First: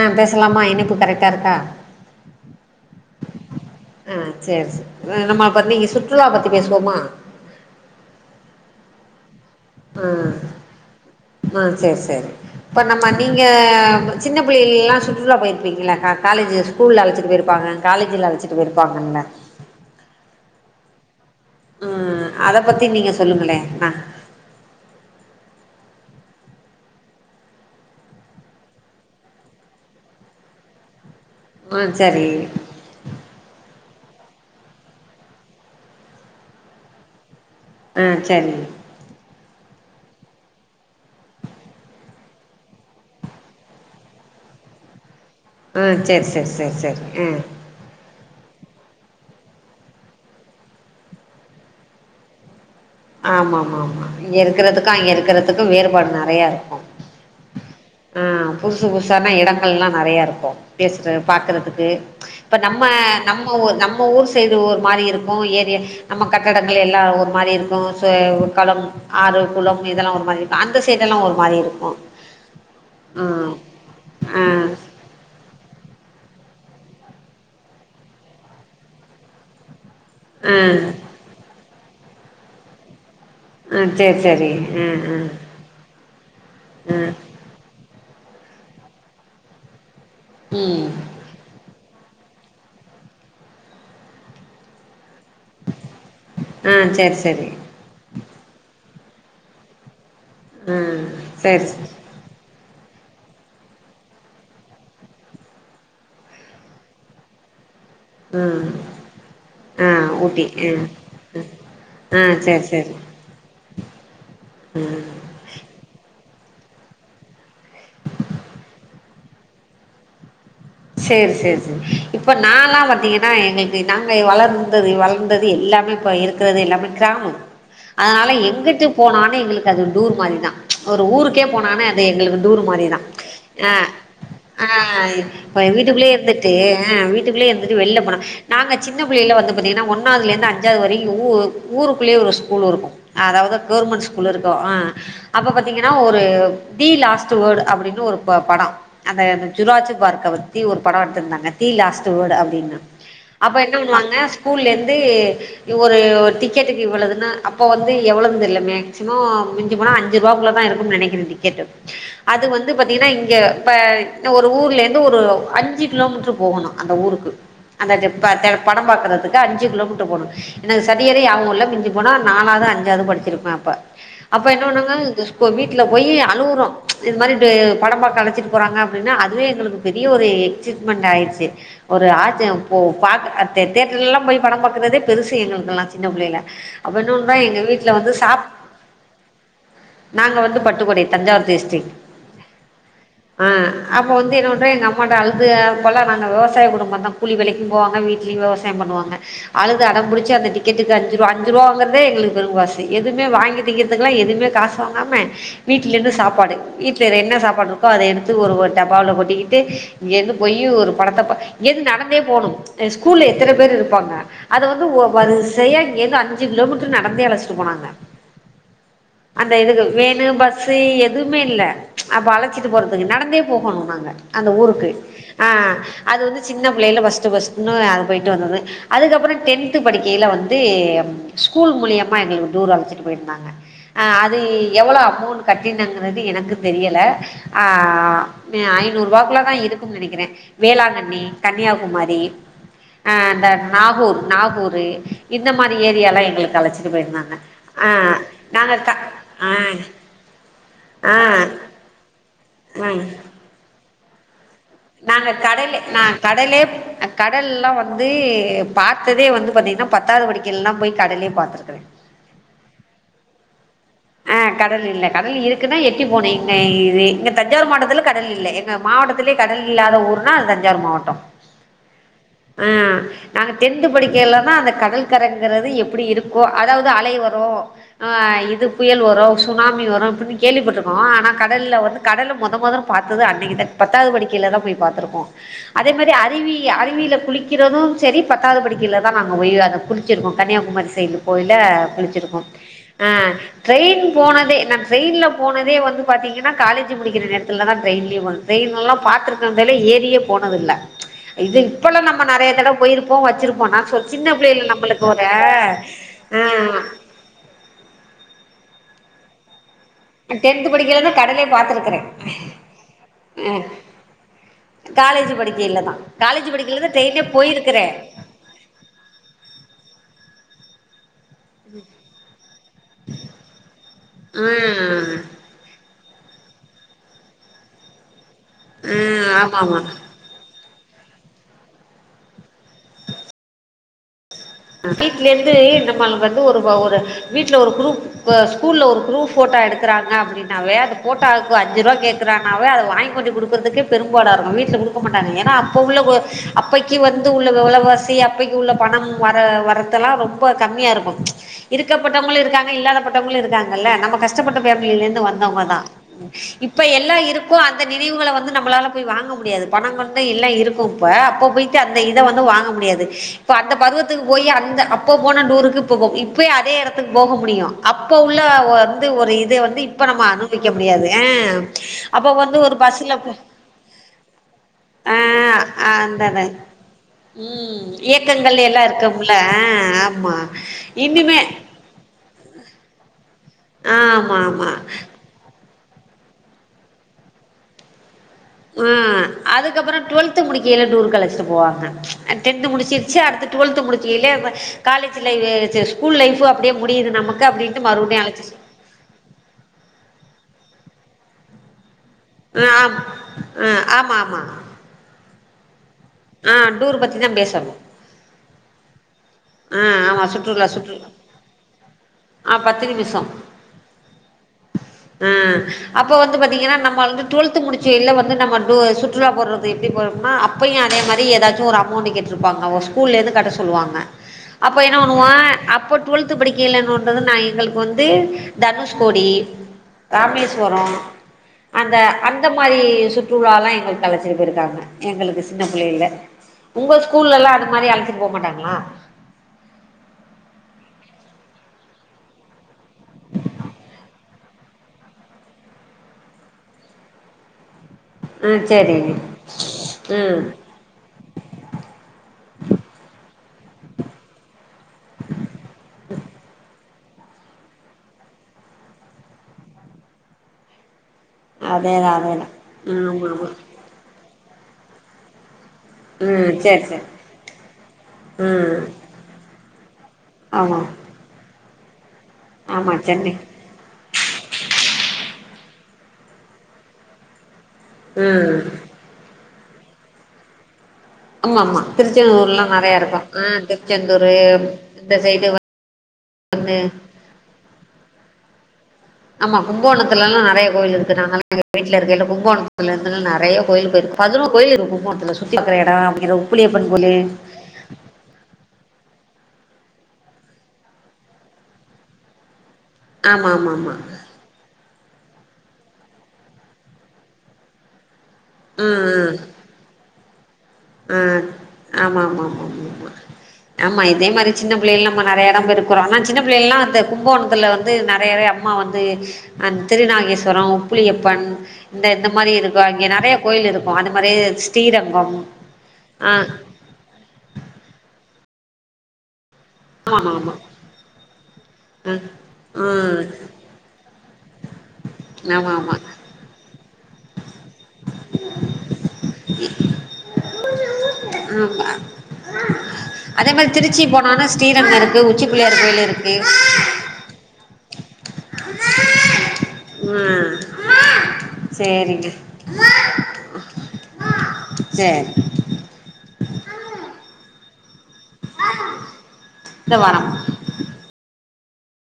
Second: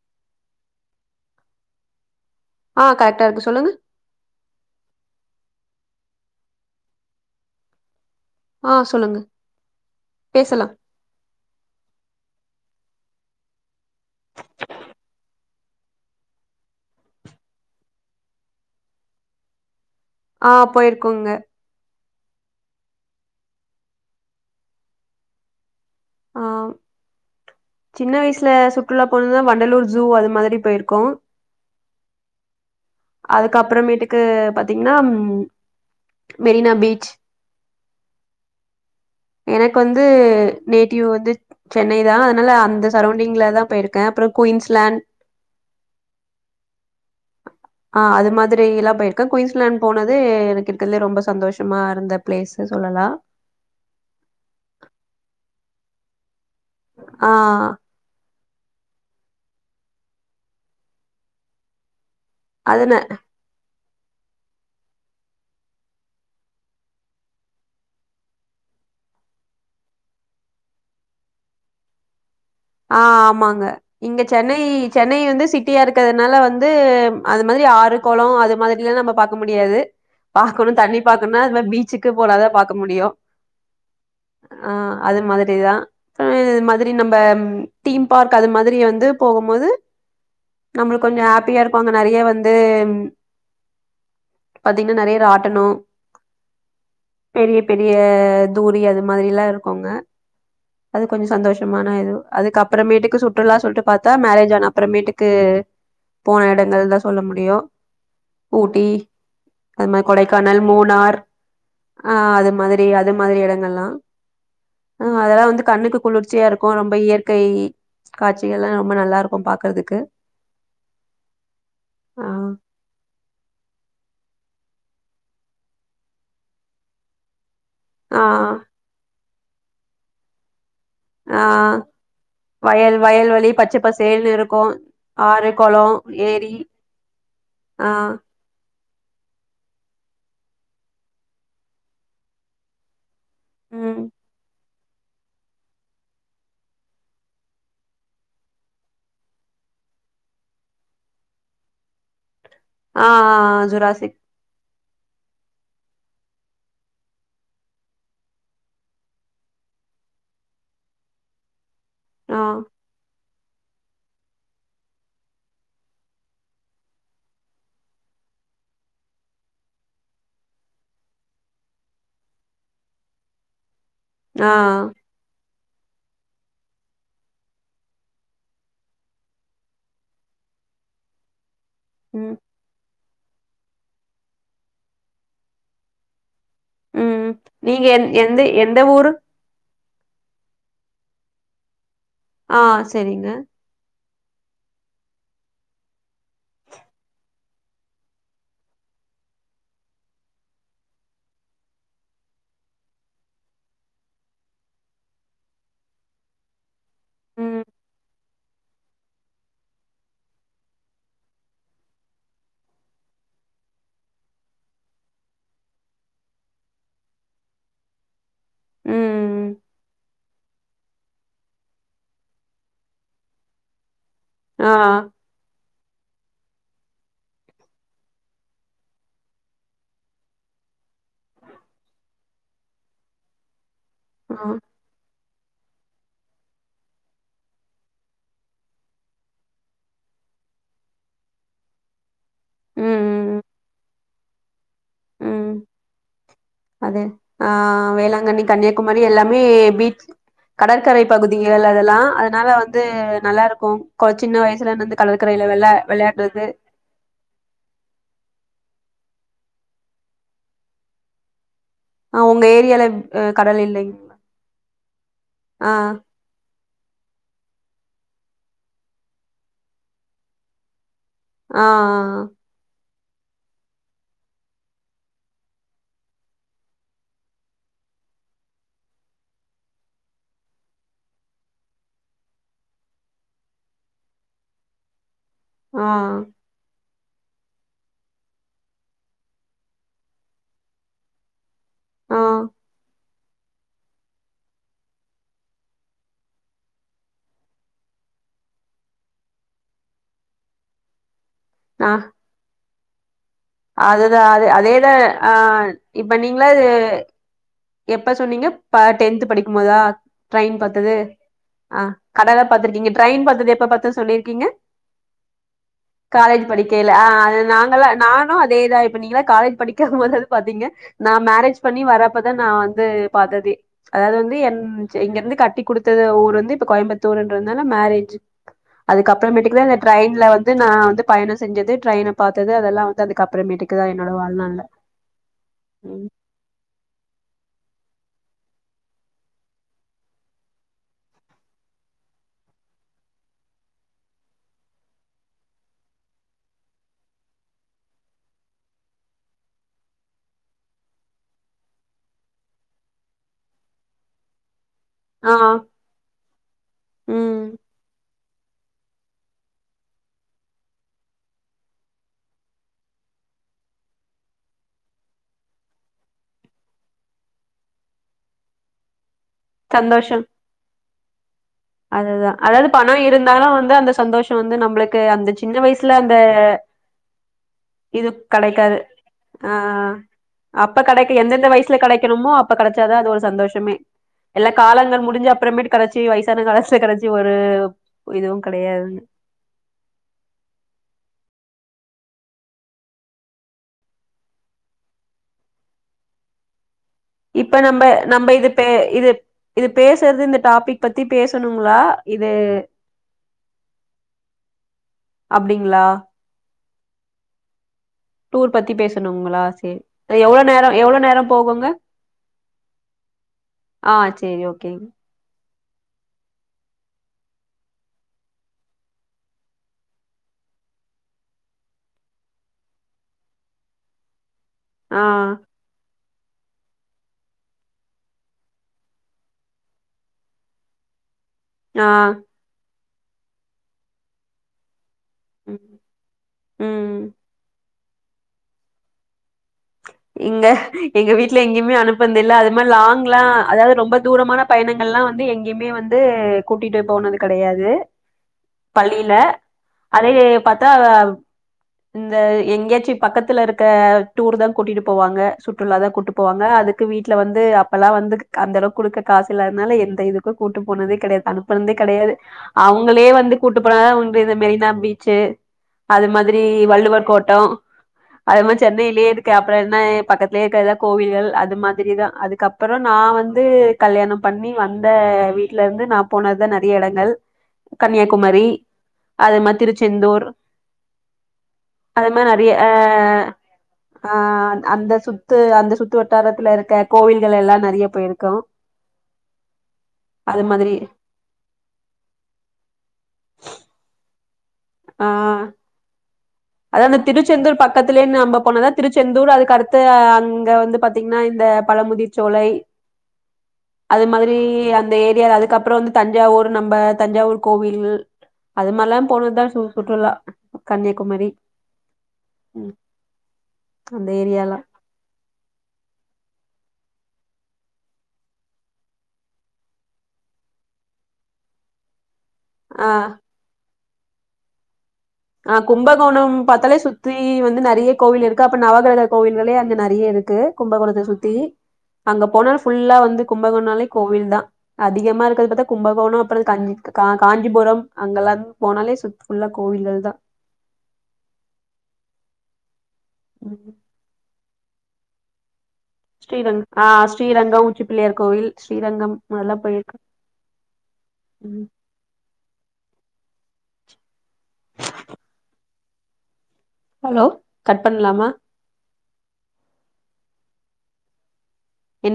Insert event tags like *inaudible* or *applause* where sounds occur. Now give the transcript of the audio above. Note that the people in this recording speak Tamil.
ஆ பேசலாமா இனைப்பு கரெக்டா இருக்கா ஆ கரெக்டா இருக்கு சொல்லுங்க ஆ செரி செரி நம்ம பத்தி சுற்றுலா பற்றி பேசுவோமா ஆ சொல்லுங்க ஆ பேசலாம். ஆ சேரி சேரி இப்ப நம்ம நீங்க சின்ன பிள்ளைல்லலா சுற்றுலா போயிருப்பீங்கள்ள காலேஜ் சு ஸ்கூல்ல அழச்சிட்டு போய் இருப்பாங்க காலேஜ்ல அழச்சிட்டு போய் இருப்பாங்கல ஆ போயிர்க்கோங்க ம் அத பத்தி நீங்க சொல்லுங்களே அ ஆ சின்ன வயசுல சுற்றுலா போனதுதா வண்டலூர் ஜூ அது மாரி போயிர்க்கோ அ சரி அதுக்கப்பறமேட்டுக்கு பாத்தீங்னா மெரினா பீச் அ சரி எனக்கு வந்து நேட்டிவ் வந்து சென்னை தா அதனால அந்த சரௌண்டிங்ல தா போயிர்க்கே அப்றொ குயின்ஸ்லாண்ட் ஆ சேர் சேர் சேர் சேர் ம் ஆ அது மாதிரிலா போயிர்க்கே குயின்ஸ்லேண்ட் போனது எனக்கு இருக்கிறது ல ரொம்ப சந்தோஷமா இருந்த பிளேஸுனு சொல்லலா ஆம ஆமா ஆமா இங்க இருக்கறதுக்கு அங்கே இருக்கறதுக்கு வேறுபாடு நெறையா இருக்கு ஆ ஆ புதுசு புதுசானா எடங்கள்லா நெறையாருக்கு பேசுறது பாக்குறதுக்கு இப்போ நம்ம அது நம்ம ஊர் நம்ம ஊர் சைடு ஒரு மாரி இருக்கு ஏரியா நம்ம கட்டடங்கள் எல்லா ஒரு மாரி இருக்கு சொ ஒரு களம் ஆறு குளம் இதெல்லா ஒரு மாரிருக்கு அந்த சைடல்லா ஒரு மாரி இருக்கு ஆ ம் ஆமாங்க இங்க ஆ சென்னை சென்னை வந்து சிட்டியா இருக்றதுனால வந்து அது மாரி ஆறு குளோ அது மாரில்லா நம்ம பாக்க முடியாது ஆ பாக்கணு தண்ணி பாக்கனுனா இந்தமாரி பீச்சுக்கு போனாதா பாக்க முடியு ஆ சேரி சேரி ஆ அது மாதிரிதா ஆ இது மாதிரி ஆ ஆ நம்ப டீம் பார்க் அது மாதிரி வந்து போகும்போது ம் நம்ளுக் கொஞ்சோ ஹாப்பியா இருக்கு அங்க நறையா வந்து பாத்தீங்னா நறையா ராட் டனோ ஆ சேரி சேரி பெரிய பெரிய தூரி அது மாதிரிலா இருக்குங்க ஆ அது கொஞ்சோ சேரி சந்தோஷமான இது அதுக்கு அப்பறமேட்டுக்கு சுற்றுலா சொல்ட்டு பாத்தா மேரேஜ் ஆன அப்பறமேட்டுக்கு போன எடங்கள்தா சொல்ல முடியு ம் ஊட்டி ஆ அது மா ஊட்டி கொடைக்கானல் ஆ மூனார் ஆ அது சேரி மாதிரி சேரி அது மாதிரி எடங்கள்லா ம் அதெல்லா வந்து கண்ணுக்கு குளிர்ச்சியா இருக்கு ரொம்ப இயற்கை காட்சிகல்லா ரொம்ப நல்லாருக்கு பாக்கறதுக்கு சேரி சேரி சேரி ஆ இப்ப நாலா பாத்தீங்கன்னா எங்களுக்கு நாங்க வளர்ந்தது வளந்தது எல்லாமே இப்ப இருக் இருக்றது எல்லாமே க்ராமோ ஆ அதனால எங்குட்டு போனாலு எங்களுக்கு அது டூர் மாரிதா ஒரு ஆ ஊருக்கே போனான அது எங்களுக்கு டூர் வயல் மாரிதா வயல்வெளி அ பச்ச பசேல்னு இருக்கு ஆ ஆறு இப்போ எங் கொளோ வீட்டுக்குள்ளே ஏரி இருந்துட்டு ஆ வீட்டுக்குள்ளே இருந்துட்டு ஆ வெளில போனா நாங்க சின்ன புள்ளைல வந்து பாத்தீங்கன்னா ஒன்னாதுல இருந்து அஞ்சாவது வரையு ஊருக்குள்ளயே ஒரு ஸ்கூலூ இருக்கு அதாவ்து ம் கவுர்மெண்ட் ஸ்கூலூ இருக்கு அ அப்போ பாத்தீங்கன்னா ஒரு தி லாஸ்டு வேர்டு அப்டின்னு ஒரு ப படொ அந்த ஜூராஜு பார்க்க பத் தீ ஒரு படொ எடுத்திருந்தாங்க தீ லாஸ்ட் வேர்டு அப்டின்னு ஆ அப்ப என்ன பண்ணுவாங்க ஜுராசிக் ஸ்கூல்லேந்து ஒரு ஒரு டிக்கெட்டுக்கு இவ்ளோதுன்னு அப்ப வந்து எவ்ளோன் தெர்ல மேக்சிமோ மிஞ்சி போனா அஞ்சு ரூவாக்குள்ளதா இருக்குன் நனைக்கிற டிக்கெட்டு ஆ அது வந்து பாத்தீங்கனா இங்க இப்ப ஒரு ஊர்ல இருந்து ஒரு அஞ்சு கிலோமீட்ரு போகணு அந்த ஊருக்கு அந்த டெப்பர் படொ பாக்கறதுக்கு அஞ்சு கிலோமீட்ரு போணு எனக்கு சரியாவே ஞாபகோ இல்ல மிஞ்சு போனா நாலாவ்து அஞ்சாவ்து படிச்சிருப்ப அப்ப அப்ப ஆ என்ன பண்ணாங்க இந்த ஸ்கூ போ வீட்ல போய் அலுவுறோ இது மாரி படோபாக்க அழச்சிட்டு போறாங்க அப்டின்னு அதுவே எங்குளுக்கு பெரிய ஒரு எக்சிட்மெண்ட் ஆய்ருச்சு ஒரு ம் ஆஜம் ஓ பா தேட்டர்லலா போய் படோ பாக்குறதே பெருசு எங்களுக்குலா சின்ன புள்ளைல அப்ப ம் என்னொன்றா எங்க நீங்க வீட்ல எந் வந்து எந்த சாப் எந்த ஊரு நாங்க வந்து பட்டுக்கோடை தஞ்சாவூர் டிஸ்டிக் ஆ சேரிங்க ஆ அப்போ வந்து என்ன பண்ற எங்க அம் அம்மாட்ட அழுது அப்பலா நாங்க வெவசாய குடும்பந்தா கூலி வேலக்கு போவாங்க வீடலியு வெவசாய பண்ணுவாங்க அழுது அடம்புடிச்சி அந்த டிக்கெட்டுக்கு அஞ்சு ரூவா அஞ்சு ரூவா வாங்குறதே எங்குளுக்கு பெறுங் காசு எதுமே வாங்கிதிங்குறதுக்குலா எதுமே காஸ் தூங்காம வீட்ல இருந்து சாப்பாடு வீட்ல என்ன ம் சாப்பாடு இருக்கோ அத எடுத்து ஒரு டப்பாவுல கொட்டிக்கிட்டு இங்கேருந்து போயி ஒரு படத்த ப இங்கேந்து நடந்தே போணு அ ஸ்கூல்ல எத்தன பேர் இருப்பாங்க அத வந்து ஓ வரிசயா இங்கேந்து அஞ்சு கிலோமீட்ரு நடந்தே அழச்சிட்டு போனாங்க ம் அந்த இதுக்கு வேணு பஸ் ஸே எதுவுமே இல்ல அப்ப அழச்சிட்டு போறதுக்கு நடந்தே போகணு நாங்க அந்த ஆ ஊருக்கு ஆ அது வந்து சின்ன பிள்ளையில ஃபர்ஸ்ட் ஃபஸ்ட்ன்னு நாங்க போயிட்டு வந்தது அதுக்கப்றோ டென்த் படிக்கையில வந்து ஸ்கூல் மூலியமா எங்களுக்கு டூர் அழச்சிட்டு போயிருந்தாங் அ‌ ஆ அது எவ்ளோ அமௌண்ட் கட்டினங்கறது எனக்கு தெரியல ஆ மே ஐநூருவாக்குள்ள தா இருக் கும் நெனைக்கிறே வேளாங்கண்ணி கன்னியாகுமாரி அ ம் ம் அந்த நாகூர் நாகூரு இந்த ம் மாரி ஏரியால்லா எங்களுக்கு அழச்சிட்டு அது போயிருந்தாங்க ஆ வேளாங்கண்ணி நாங்க த கன்னியாகுமரி எல்லாமே ஆ பீச் கடற்கரை ஆ பகுதிகள் ஆ அதெல்லா அதனால வந்து நல்லாருக்கு கொஞ் சின்ன வய நாங்க கடலே நா கடலே அ கடல்லா வந்து பாத்ததே வந்து பாத்தீங்ன்னா பத்தாவ்து படிக்கில்லா போய் கடலே பாத்துருக்குறே ஆ உங்க ஏரியால அ கடல் இல்லைங்ளா ஆ கடல் இல்ல கடல் இருக்குன்னா எட்டி போனே *unintelligible* இது இங்க தஞ்சாவூர் மாவட்டத்துல கடல் இல்ல எங்க மாவட்டத்திலே கடல் இல்லாத ஊருனா அ தஞ்சாவூர் மாவட்டோ ஆ அ நாங்க டென்த் படிக்கல தா அந்த கடல் கரைங்குறது எப்பிடி இருக்கோ அதாவ்து அலை வரு ஆ இது புயல் வரு சுனாமி வரு இப்பிடின்னு கேள்விப்பட்ருக்கோ ஆனா கடல்ல வந்து கடல மொத மொதல் பாத்தது அன்னைக்கு தா பத்தாவ்து படிக்கையில தா போய் பாத்துருக்கோ ஆ அதே மாரி அறிவி அறிவில குளிக் கிறது சரி பத்தாவ்து படிக்கிலையில தா நாங்க போய் அத குளிச்சிருக்கோ கன்னியாகுமாரி சைலு கோயில்ல ஆ குளிச்சிருக்கோ ஆ ட்ரெயின் போனதே நா ட்ரெயின்ல போனதே வந்து பாத்திங்கனா காலேஜு முடிக்கிற நேரத்தில தா ட்ரயின்லே போ ட்ரெய்னெல்லா பாத்துருக்கறதேலே ஏரியே போனதில்ல இது ஆ இப்பல்ல நம்ம நெறையா தடவ போயிருப்போ வெச்சிருப் போனா சொ அதுதா சின்ன அது பிள்ளைல அதேதா நம்பளுக்கு ஒரு ஆ இப்ப ஆ நீங்களா இது எப்ப சொன்னீங்க பா டென்த் படிக்கு போதா ட்ரெயின் டென்த் பாத்தது படிக்கையிலதா கடலே ஆ பாத்துருக்குறே கடல பாத்திருக்கீங்க ட்ரெயின் பாத்தது ஆ எப்ப பாத்தே சொல்லிருக்கீங்க காலேஜ் படிக்கையில தா காலேஜ் தா படிக்கையில அ ட்ரெயின்லே அது போயிருக்குறே நாங்களா நா அதேதா இப்ப நீங்க காலேஜ் படிக்கம் போது பாத்தீங்க நா மேரேஜ் பண்ணி வரப் நா வந்து பாத்ததே அதாவ்து வந்து ஆ என் சே இங்க வந்து கட்டி குடுத்தது ஊர் வந்து இப்ப கோயம்பத்தூர்ன்றதுனால மேரேஜ் அதுக்கப்புற ஆ ஆமா மேட்டுக்கு தா இந்த ஆமா ட்ரெயின்ல வந் து நா வந்து பயணோ செஞ்சததே ட்ரெயின பார்த்தது அதெல்லா வந்து அதுக்கப்புறமேட்டுக்கு தா என்னோட வாழ்நாள்ல வீட்ல இருந்து ம் நம்மளுக்கு வந்து ஒரு ஒரு வீட்ல ஒரு குரூப் இப்ப ஸ்கூல்ல ஒரு குரூப் போட்டோ எடுக்குறாங்க அப்டின்னாவே அது போட்டாக்கு அஞ்சுருவா கேக் கறனாவே அத வாங்கி கொண்டு குடுக்கறதுக்கே பெரும்பாடா இருக்கு வீட்ல குடுக்க மாட்டாங்க ஏனா அப்ப உள்ள அப்பைக்கி வந்து உள்ள வெலவாசி அப்பைக்கி உள்ள பணம் வர வரத்தெல்லா ரொம்ப கம்மியா இருக்கு இருக்கப்பட்டவங்களு இருக்காங்க இல்லாதப்பட்டவங்களு இருக்காங்கல்ல நம்ம கஷ்டப்பட்ட ஃபேமிலிலருந்து ஆ வந்தவங்கதா இப்ப எல்லா ம் இருக்கு அந்த நினைவுகள வந்து நம்மளால போய் வாங்க முடியாது பணோ வந்தா எல்லா இருக்கு இப்ப அப்ப போயிட்டு அந்த இத வந்து வாங்க முடியாது இப்ப அந்த பருவத் துக்கு போய் அந்த அப்ப போன டூருக்கு இப்போ போ இப்பயி அதே எடத்துக்கு போக முடியு அப்ப உள்ள ஒ வந்து ஒரு இ து வந்து இப்ப சந்தோஷம் நம்ம அனுபவிக்க முடியாது ஆ அப்ப அதுதா வந்து அதாவது ஒரு பணம் பஸ்ல இருந்தாலு வந்து அந்த சந்தோஷம் வந்து நம்பளுக்கு ஆ அந்த சின்ன வயசுல அந்த அந்தத ம் இது இயக்கங்கள் கெடைக்காது எல்லா இருக்கும்ல ஆ ஆமா அப்ப கெடைக்க இன்னிமே எந்தெந்த வயசுல கெடைக்கணுமோ அப்ப கெடைச்சாதா அது ஒரு சந்தோஷமே ஆ எல்லா காலங்கள் முடிஞ்சு அப்புறமேட் கடச்சு வயசான காலத்துல கடச்சு ஒரு இதுவும் கெடையாது ஆ அதுக்கப்புரோ டுவெல்த்து முடிக்கையிலே டூர் அழச்சிட்டு போவாங்க டென்த் முடிச்சிருச்சு அடுத்து டுவெல்த்து முடிக்கையிலே காலேஜ் லை *unintelligible* ஸ்கூல் லைஃப் அப்டியே முடியுது நமக்கு அப்டின்ட்டு மறுபடியு அழைச்சு ஏ இது இது பேசுறது இந்த டாபிக் பத்தி பேசுணுங்களா ஆ ஆம் ஆ ஆமா ஆமா அப்டிங்களா ஆ டூர் பத்தி தா பேசனு டூர் பத்தி பேசுணுங்களா செரி ஆமா எவ்வளோ சுற்றுலா நேரோ எவ்வளோ சுற்றுலா நேரோ போகுங்க ஆ பத்து நிமிஷம் ஆ சேரி ஓகேங் ஆ அப்ப வந்து பாத்தீங்கன்னா நம்ம வந்து டுவெல்த்து முடிச்சையில வந்து நம்ம டூர் சுற்றுலா போடுற எப்டி போறேம்னா அப்பையு அதே மாரி ஏதாச்சு ஒரு அமௌண்ட் கேட்டிருப்பாங்க அவுங் ஸ்கூல்ல இருந்து கட்ட சொல்லுவாங்க அப்ப என்ன ஆ பண்ணுவா அப்ப டுவெல்த் படிக்கலன்னுன்றது நா எங்களுக்கு வந்து தனுஷ்கோடி ராமேஸ்வரோ ஆ அந்த அந்த மாரி சுற்றுலாலா எங்களுக்கு அழச்சிட்டு போயிருக்காங்க எங்களுக்கு சின்ன ம் பிள்ளையில உங்க ம் ஸ்கூல்லல்லா அது மாரி அழச்சிட்டு போக மாட்டாங்களா இங்க எங்க வீட்ல எங்கேயுமே அனுப்புனதுல்ல அது மாரி லாங்லா அதாவது ரொம்ப தூரமான பயணங்கள்லா வந்து எங்கேயுமே வந்து கூட்டிட்டு போனது கெடையாது ம் செரி ம் ஆ இந்த எங்கேயாச்சி பக்கத்துல இருக்க டூர் தா கூட்டிட்டு போவாங்க சுற்றுலா தா கூட்டு போவாங்க அதுக்கு வீட்ல வந்து அப்பெல்லா வந்து அந்த அளவுக்கு குடுக்க காசு இல்லாததுனால எந்த இதுக்கு கூட்டு போனதே கெடையாது அனு ப்புனதே அதேதா கெடையாது அதேதா ம் அவுங்களே ஆமா வந்து ஆமா கூட்டு போனா தா உண்டு இந்த மெரினா பீச்சு அது மாரி ம் சேரி சேரி வள்ளுவர் கோட்டோ அது மாரி ம் சென்னை எதுக்கு அப்ரோ என்ன பக்கத்துலயே இருக்க தா ஆமா கோவில்கள் அது மாதிரிதா அதுக்கப்பரோ ஆமா நா சென்னை வந்து கல்யாணம் பண்ணி வந்த வீட்ல இருந்து நா போனதுதா நெறைய இடங்கள் கன்னியாகுமரி ம் அது மாரி திருச்செந்தூர் ஆமா ஆமா அது மாரி நெறைய திருச்செந்தூர்லா நெறையா ஆ இருக்கு ஆ ஆ திருச்செந்தூரு அந்த இந்த சுத்து சைடு அந்த சுத்து வட்டாரத்துல வந்து இருக்க கோவில்கள் எல்லா நெறையா போயிருக்கோ ஆமா கும்போணத்துல எல்லா அது நெறைய மாதிரி கோயில் இருக்கு நாங்கல்லா எங்க வீட்டுல இருக்க இல்ல கும்போணத்துல இருந்துலா நெறைய கோயில் போயிருக்கோ பதுனோர் கோயில் இருக்கு ஆ கும்பகோணத்துல சுத்தி பாக்கிற எட *unintelligible* அதா அந்த திருச்செந்தூர் பக் கத்திலயே நம்ம போனது தா திருச்செந்தூர் அதுக்கடுத்து அங்க வந்து பாத்தீங்கன்னா இந்த பழமுதிர் சோலை ஆமா ஆமா ஆமா ரீ அந்த ஏரியால அதுக்கப்றோ வந்து தஞ்சாவூர் நம்ப தஞ்சாவூர் கோவில் அத மார்லா ம் ம் போனதுதா சு சுற்றுலா ஆ கன்னியாகுமரி ம் ஆமாமாமாமாமா ஆமா அந்த இதே மாதிரி ஏரியாலா சின்ன பிள்ளை எல்லா *unintelligible* ஆனா சின்ன பிள்ளைகல்லா இந்த கும்பகோணத்துல வந்து நறையவே அம்மா வந்து ஆ திருநாகேஸ்வரோ உப்புளியப்பன் இந்த இந்த மாரி இருக்கோ ஆ அங்கே நெறைய கோயில் இருக்கோ அந்த மாரியே ஸ்ரீரங்கம் அ கும்பகோணம் ஆ பாத்தாலே சுற்றி வந்து நறைய கோவில் இருக்கு அப்ப நவகிரக கோவில்களே அங்க ந நறைய ஆமா இருக்கு ஆமா கும்பகோணத்த சுத்தி ஆ அங்க போனால் ஃபுல்லா வந்து ஆ கும்பகோணாலே கோவில்தா அதிகமா இருக்கத பாத்தா ஆமா ஆமா கும்பகோண அப்பறம் கஞ் கா காஞ்சிபுரம் அங்கல்லா போனாலே சுத் ஃபுல்லா கோவில்கள் தா ஆம்ம அதே மாரி ம் திருச்சி போனன்ன ஸ்ரீரங்க இருக்கு உச்சிபுள்ளையார் கோயிலு இரு ஸ்ரீரங் ஆ ஸ்ரீரங்கொ உச்சிப்பிள்ளையார் கோவில் ஸ்ரீரங்கம் நல்லா பொயிட் ம்அ ம் சேரிங்க சேர் ஹலோ கட் பண்லாமா தோ வரம்மா என்ன